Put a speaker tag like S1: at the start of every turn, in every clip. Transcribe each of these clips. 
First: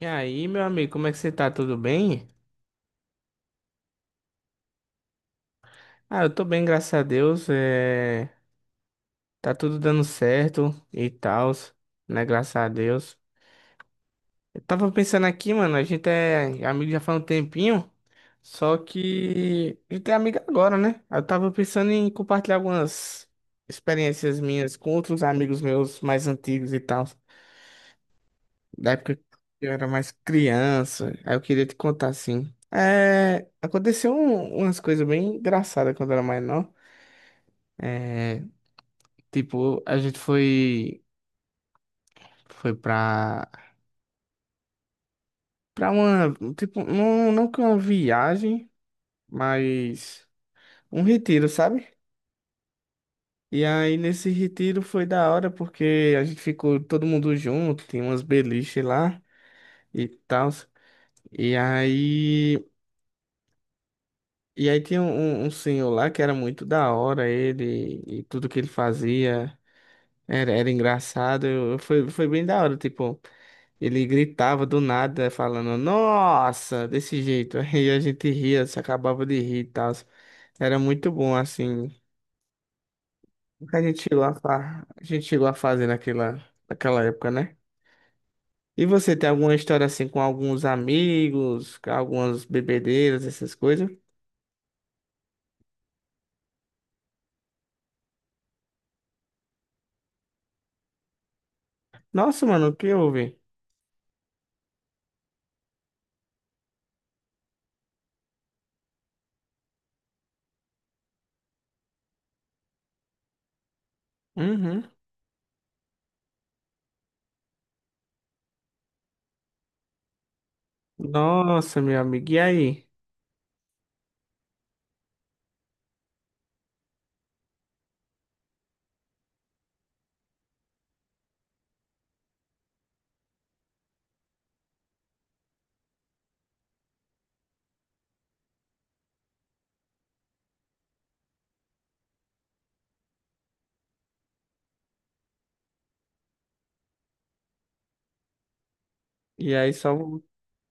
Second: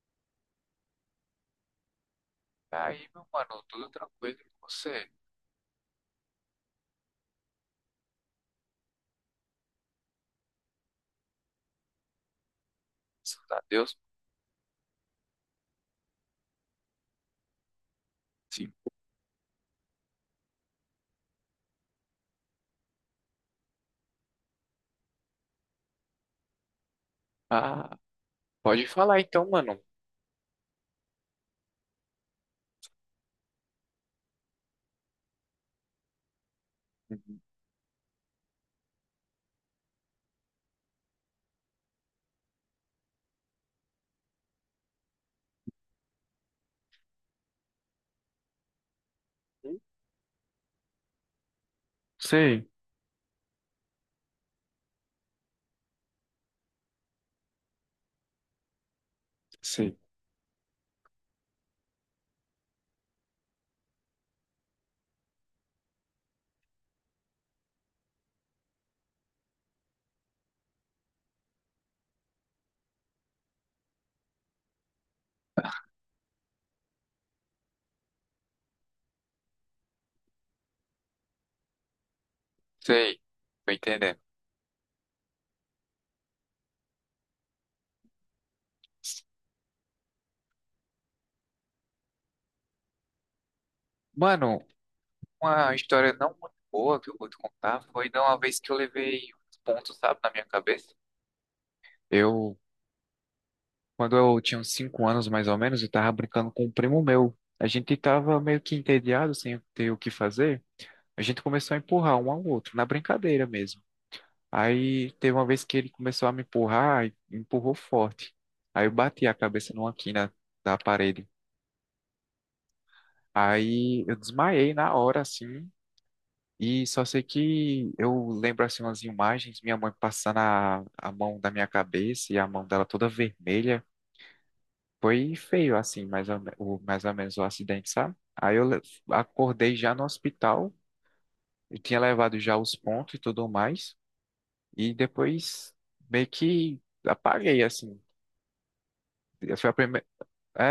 S1: E aí, meu amigo, como é que você tá? Tudo bem?
S2: Tá. Aí, meu mano, tudo tranquilo com você?
S1: Ah, eu tô bem, graças a Deus. Tá tudo dando certo e tal, né? Graças a Deus.
S2: Graças a Deus.
S1: Eu tava pensando aqui, mano, a gente é amigo já faz um tempinho,
S2: Sim.
S1: só que a gente é amigo agora, né? Eu tava pensando em compartilhar algumas experiências minhas com outros amigos meus mais antigos e tal,
S2: Ah, pode
S1: da época
S2: falar
S1: que
S2: então,
S1: eu
S2: mano.
S1: era mais criança. Aí eu queria te contar assim. Aconteceu umas coisas bem engraçadas quando eu era mais novo.
S2: Uhum.
S1: É, tipo, a gente foi pra para uma, tipo, não, não que uma viagem, mas um retiro, sabe?
S2: Sei,
S1: E aí nesse retiro foi da hora porque a gente ficou todo mundo junto, tinha umas beliche lá
S2: sei,
S1: e tal. E aí e aí tinha um senhor lá que era muito da hora, ele, e tudo que ele fazia era, era engraçado. Foi bem da hora, tipo. Ele gritava do nada, falando, nossa, desse jeito. Aí a gente ria, se acabava de rir e tal. Era muito bom, assim.
S2: sei.
S1: O
S2: Tô
S1: que a gente
S2: entendendo.
S1: chegou a, a gente chegou a fazer naquela... naquela época, né? E você tem alguma história assim com alguns amigos, com algumas bebedeiras, essas coisas?
S2: Mano, uma história não muito boa que eu vou te contar foi de uma vez que eu levei uns pontos, sabe, na minha cabeça.
S1: Nossa,
S2: Eu,
S1: mano, o que houve?
S2: quando eu tinha uns 5 anos mais ou menos, eu tava brincando com um primo meu. A gente tava meio que entediado, sem ter o que fazer. A gente começou a empurrar um ao outro, na brincadeira mesmo.
S1: Uhum.
S2: Aí teve uma vez que ele começou a me empurrar, e empurrou forte. Aí eu bati a cabeça numa quina da parede.
S1: Nossa, meu amigo, e aí?
S2: Aí eu desmaiei na hora, assim, e só sei que eu lembro, assim, umas imagens, minha mãe passando a mão da minha cabeça e a mão dela toda vermelha. Foi feio, assim, mais ou menos o acidente, sabe? Aí eu le- Acordei já no hospital, eu tinha levado já os pontos e tudo mais, e depois meio que apaguei, assim.
S1: E
S2: Foi a
S1: aí só.
S2: primeira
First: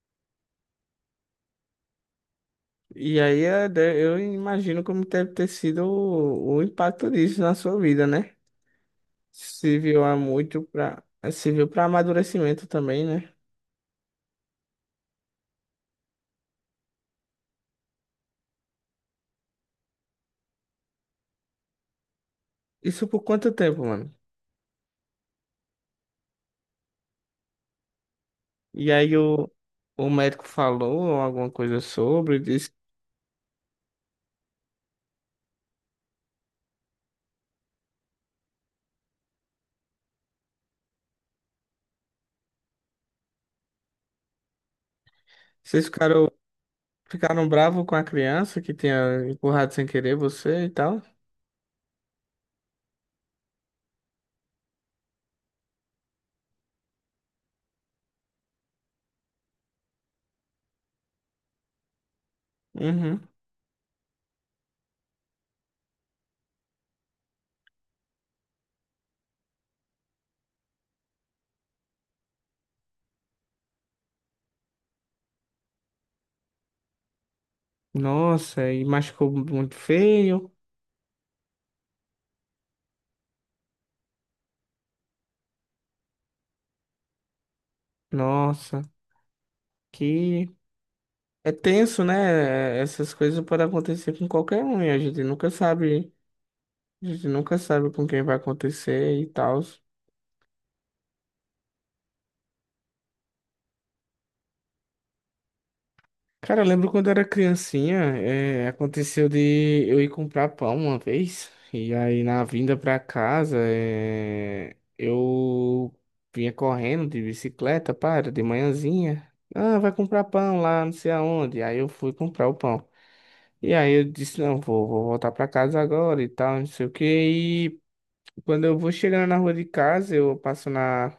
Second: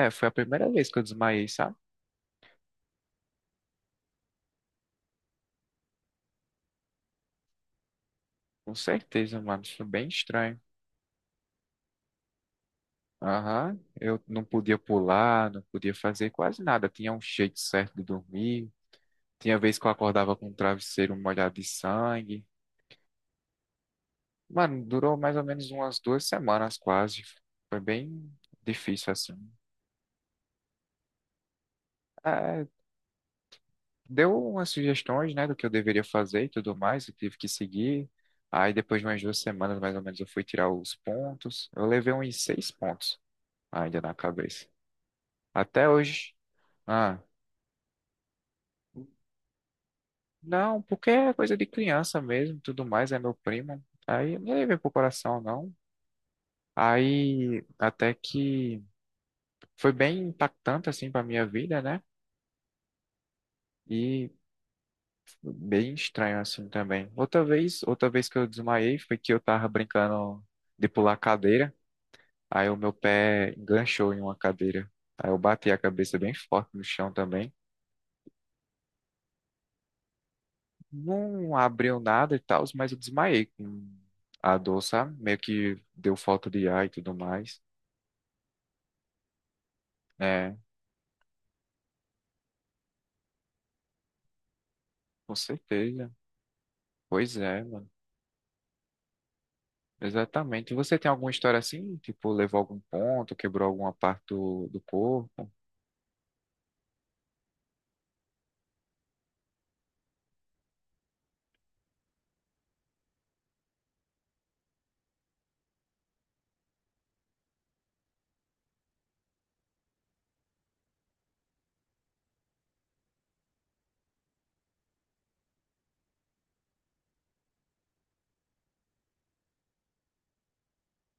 S2: Foi a primeira vez que eu desmaiei, sabe?
S1: E aí eu imagino como deve ter sido o impacto disso na sua vida, né?
S2: Com certeza, mano. Isso foi
S1: Serviu
S2: bem
S1: há
S2: estranho.
S1: muito pra. Serviu pra amadurecimento também, né?
S2: Aham. Eu não podia pular, não podia fazer quase nada. Tinha um jeito certo de dormir. Tinha vez que eu acordava com o travesseiro molhado de sangue.
S1: Isso por quanto tempo, mano?
S2: Mano, durou mais ou menos umas 2 semanas quase. Foi bem
S1: E
S2: difícil,
S1: aí
S2: assim.
S1: o médico falou alguma coisa sobre,
S2: É,
S1: disse.
S2: deu umas sugestões, né, do que eu deveria fazer e tudo mais. Eu tive que seguir. Aí, depois de umas 2 semanas, mais ou menos, eu fui tirar os pontos. Eu levei uns 6 pontos ainda na cabeça.
S1: Vocês
S2: Até
S1: ficaram,
S2: hoje. Ah,
S1: ficaram bravos com a criança que tinha empurrado sem querer você e
S2: não,
S1: tal?
S2: porque é coisa de criança mesmo, tudo mais, é meu primo. Aí não levei pro coração, não. Aí até que foi bem impactante assim pra minha vida, né?
S1: Uhum.
S2: E bem estranho assim também. Outra vez que eu desmaiei foi que eu tava brincando de pular cadeira. Aí o meu pé enganchou em uma cadeira. Aí eu bati a cabeça bem forte no chão também.
S1: Nossa, e machucou muito feio.
S2: Não abriu nada e tal, mas eu desmaiei com a dor, sabe? Meio que deu falta de ar e tudo mais.
S1: Nossa, que.
S2: É,
S1: É tenso, né? Essas coisas podem acontecer com qualquer um e a gente
S2: com
S1: nunca
S2: certeza.
S1: sabe. A gente
S2: Pois
S1: nunca
S2: é, mano.
S1: sabe com quem vai acontecer e tal.
S2: Exatamente. Você tem alguma história assim? Tipo, levou algum ponto, quebrou alguma parte do, do corpo?
S1: Cara, eu lembro quando eu era criancinha, aconteceu de eu ir comprar pão uma vez, e aí na vinda pra casa, eu vinha correndo de bicicleta, para, de manhãzinha. Ah, vai comprar pão lá, não sei aonde. Aí eu fui comprar o pão. E aí eu disse, não, vou, vou voltar pra casa agora e tal, não sei o quê. E quando eu vou chegando na rua de casa, eu passo na,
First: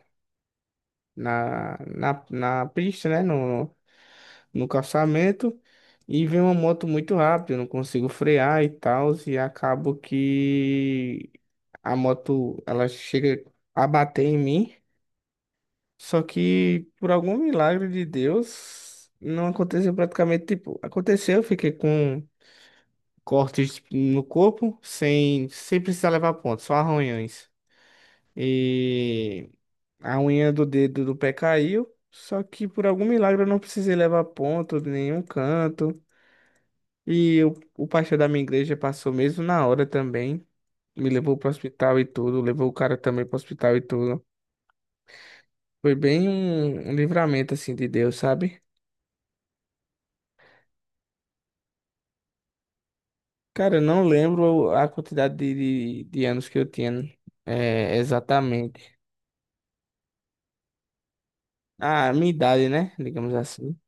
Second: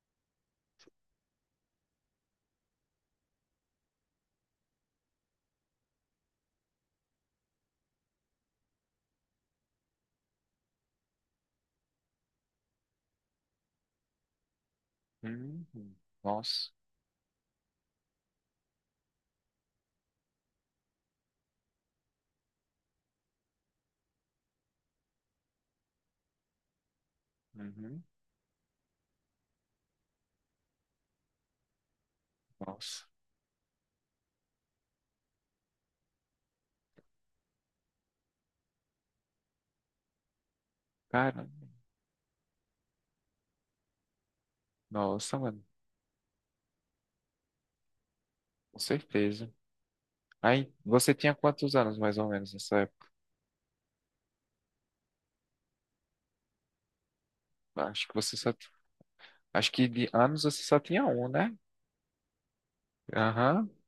S1: na, na, na pista, né? No calçamento e vem uma moto muito rápida, eu não consigo frear e tal, e acabo que a moto ela chega a bater em mim,
S2: Uhum.
S1: só
S2: Nossa.
S1: que por algum milagre de Deus não aconteceu praticamente, tipo, aconteceu, eu fiquei com cortes no corpo sem precisar levar ponto, só arranhões.
S2: Uhum.
S1: E a unha do dedo do pé caiu. Só que por algum
S2: Nossa.
S1: milagre eu não precisei levar ponto de nenhum canto. E o pastor da minha igreja passou mesmo na hora também. Me levou
S2: Cara,
S1: pro hospital e tudo. Levou o cara também pro hospital e tudo.
S2: nossa, mano.
S1: Foi bem um, um livramento assim de Deus, sabe?
S2: Com certeza. Aí, você tinha quantos anos mais ou menos nessa época?
S1: Cara, eu não lembro a quantidade de anos que eu tinha
S2: Acho que você só.
S1: exatamente.
S2: Acho que de anos você só tinha um, né?
S1: A minha idade, né? Digamos
S2: Aham.
S1: assim.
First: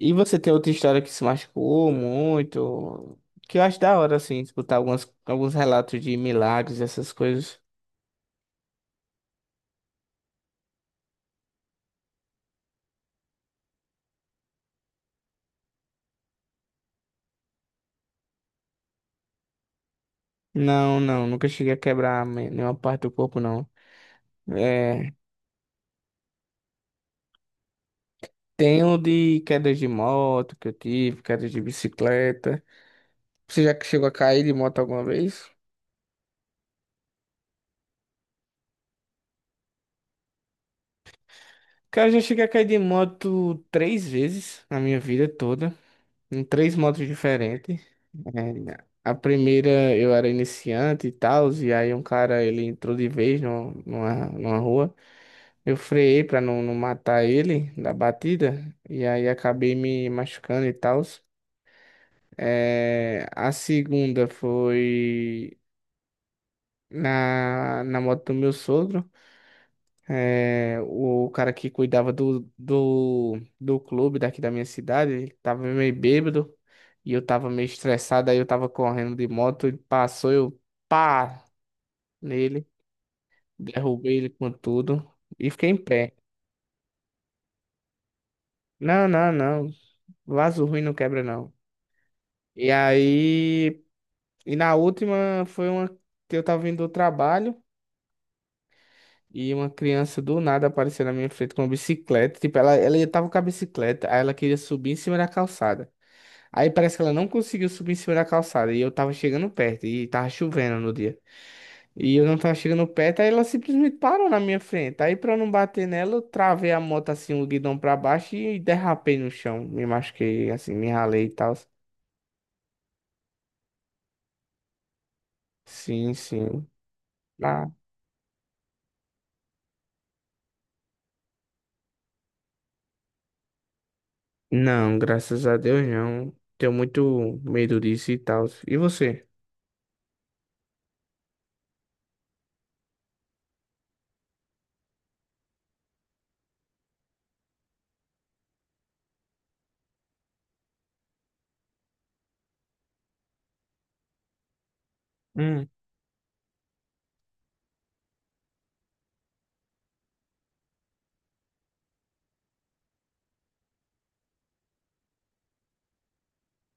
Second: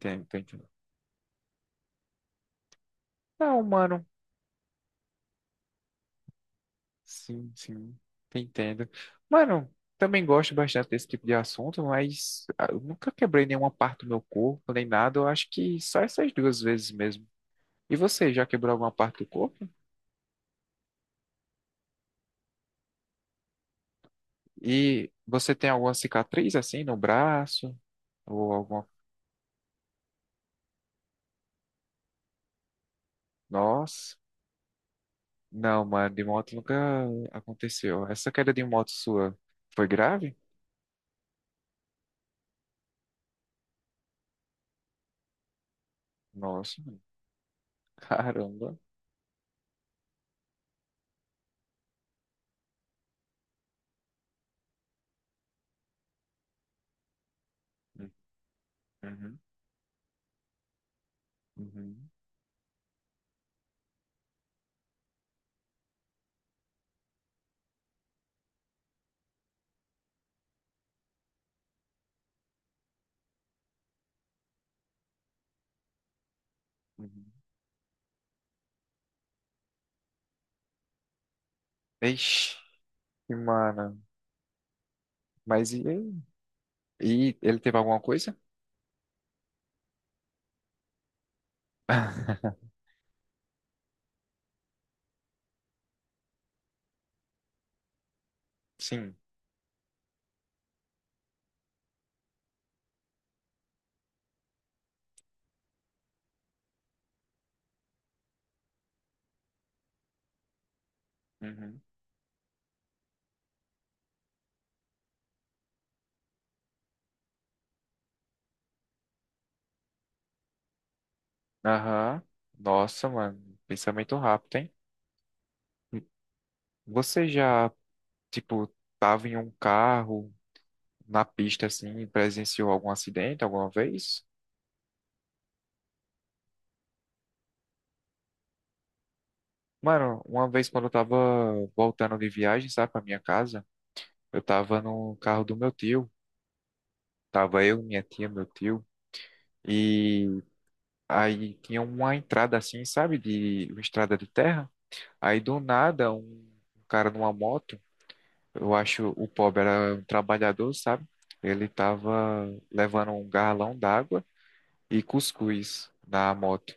S1: E
S2: tô
S1: você tem
S2: entendendo.
S1: outra história que se machucou muito? Que
S2: Não,
S1: eu acho da
S2: mano.
S1: hora, assim, escutar algumas, alguns relatos de milagres, essas
S2: Sim,
S1: coisas.
S2: sim, entendo. Mano, também gosto bastante desse tipo de assunto, mas ah, eu nunca quebrei nenhuma parte do meu corpo, nem nada. Eu acho que só essas 2 vezes mesmo. E você, já quebrou alguma parte do corpo?
S1: Não, não, nunca cheguei a quebrar nenhuma parte do corpo, não.
S2: E
S1: É,
S2: você tem alguma cicatriz assim no braço? Ou
S1: tem
S2: alguma.
S1: o de quedas de moto que eu tive, quedas de bicicleta. Você já chegou a
S2: Nossa.
S1: cair de moto alguma vez?
S2: Não, mano, de moto nunca aconteceu. Essa queda de moto sua foi grave?
S1: Cara, eu já cheguei a cair de moto três vezes na minha vida toda, em três
S2: Nossa, mano.
S1: motos diferentes.
S2: Caramba.
S1: É, a primeira eu era iniciante e tal, e aí um cara ele entrou de vez no, numa rua. Eu freiei pra não, não matar ele da
S2: Uhum,
S1: batida, e aí
S2: uhum,
S1: acabei me machucando e tal.
S2: uhum.
S1: A segunda foi na, na moto do meu sogro. O cara que cuidava do, do clube daqui da minha cidade, ele tava meio bêbado e eu
S2: Uhum.
S1: tava meio estressado, aí eu tava correndo de moto, ele passou, eu pá
S2: Ixi,
S1: nele,
S2: mano.
S1: derrubei ele com tudo e fiquei
S2: Mas
S1: em
S2: e aí?
S1: pé.
S2: E ele teve alguma coisa?
S1: Não, não, não, vaso ruim não quebra não. E aí, e na última foi uma que eu tava vindo do trabalho.
S2: Sim.
S1: E uma criança do nada apareceu na minha frente com uma bicicleta. Tipo, ela tava com a bicicleta, aí ela queria subir em cima da calçada. Aí parece que ela não conseguiu subir em cima da calçada. E eu tava chegando perto, e tava chovendo no dia.
S2: Uhum.
S1: E eu não tava chegando perto, aí ela simplesmente parou na minha frente. Aí pra eu não bater nela, eu travei a moto assim, o guidão pra baixo e derrapei no chão. Me machuquei, assim, me ralei e tal.
S2: Aham. Nossa, mano. Pensamento rápido, hein? Hum.
S1: Sim, sim.
S2: Você
S1: Ah,
S2: já, tipo, tava em um carro, na pista, assim, e presenciou algum acidente alguma vez?
S1: não, graças a Deus não. Tenho muito medo disso e tal. E você?
S2: Mano, uma vez quando eu tava voltando de viagem, sabe, pra minha casa, eu tava no carro do meu tio. Tava eu, minha tia, meu tio. E aí tinha uma entrada assim, sabe, de uma estrada de terra. Aí do
S1: Hum.
S2: nada, um cara numa moto. Eu acho o pobre era um trabalhador, sabe? Ele tava levando um galão d'água e cuscuz na moto.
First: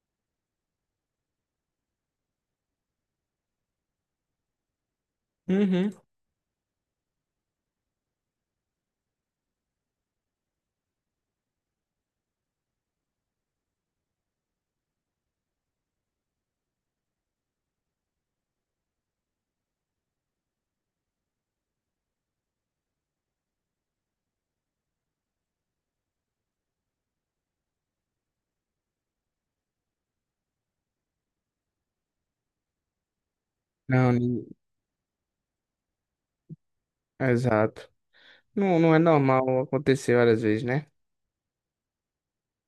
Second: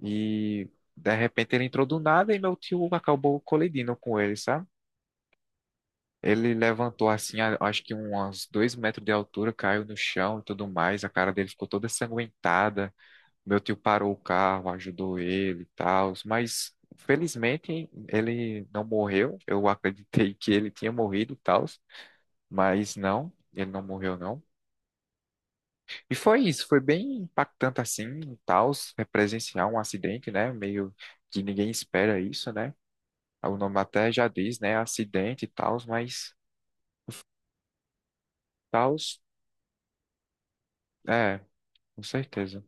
S2: E de repente ele entrou do nada e meu tio acabou colidindo com ele, sabe?
S1: Uhum.
S2: Ele levantou assim, acho que uns 2 metros de altura, caiu no chão e tudo mais. A cara dele ficou toda sanguentada. Meu tio parou o carro, ajudou ele e tal, mas felizmente ele não morreu. Eu acreditei que ele tinha morrido e tal. Mas não, ele não morreu, não. E foi isso, foi bem impactante assim, tal, é presenciar um acidente, né? Meio que ninguém espera isso, né? O nome até
S1: Não,
S2: já
S1: nin-
S2: diz, né? Acidente e tal, mas
S1: exato. Não, não
S2: tal,
S1: é normal acontecer várias vezes, né?
S2: é, com certeza.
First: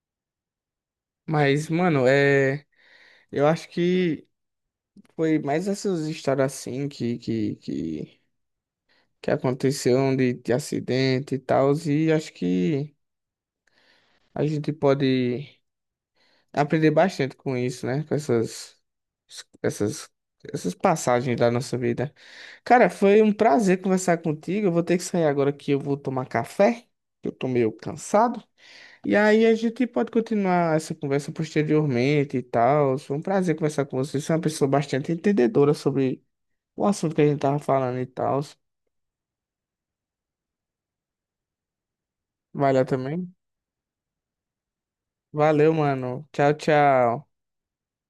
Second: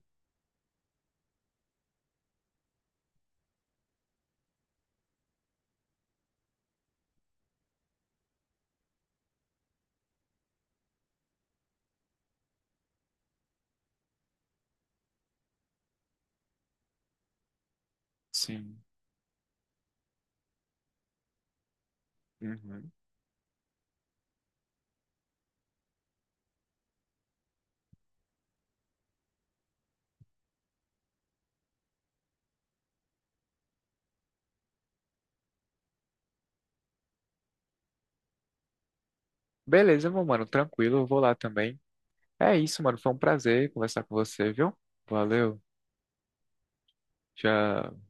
S1: Mas, mano, eu acho que foi mais essas histórias assim que aconteceram de acidente e tal, e acho que a gente pode aprender bastante com isso, né? Com
S2: Sim.
S1: essas, essas passagens da nossa vida. Cara,
S2: Uhum.
S1: foi um prazer conversar contigo. Eu vou ter que sair agora que eu vou tomar café, que eu tô meio cansado. E aí a gente pode continuar essa conversa posteriormente e tal. Foi um prazer conversar com você. Você é uma pessoa bastante entendedora sobre o assunto que a gente tava falando e tal.
S2: Beleza, meu mano, tranquilo, eu vou lá também. É
S1: Vai
S2: isso,
S1: lá
S2: mano, foi um
S1: também.
S2: prazer conversar com você, viu? Valeu,
S1: Valeu, mano. Tchau, tchau.
S2: tchau.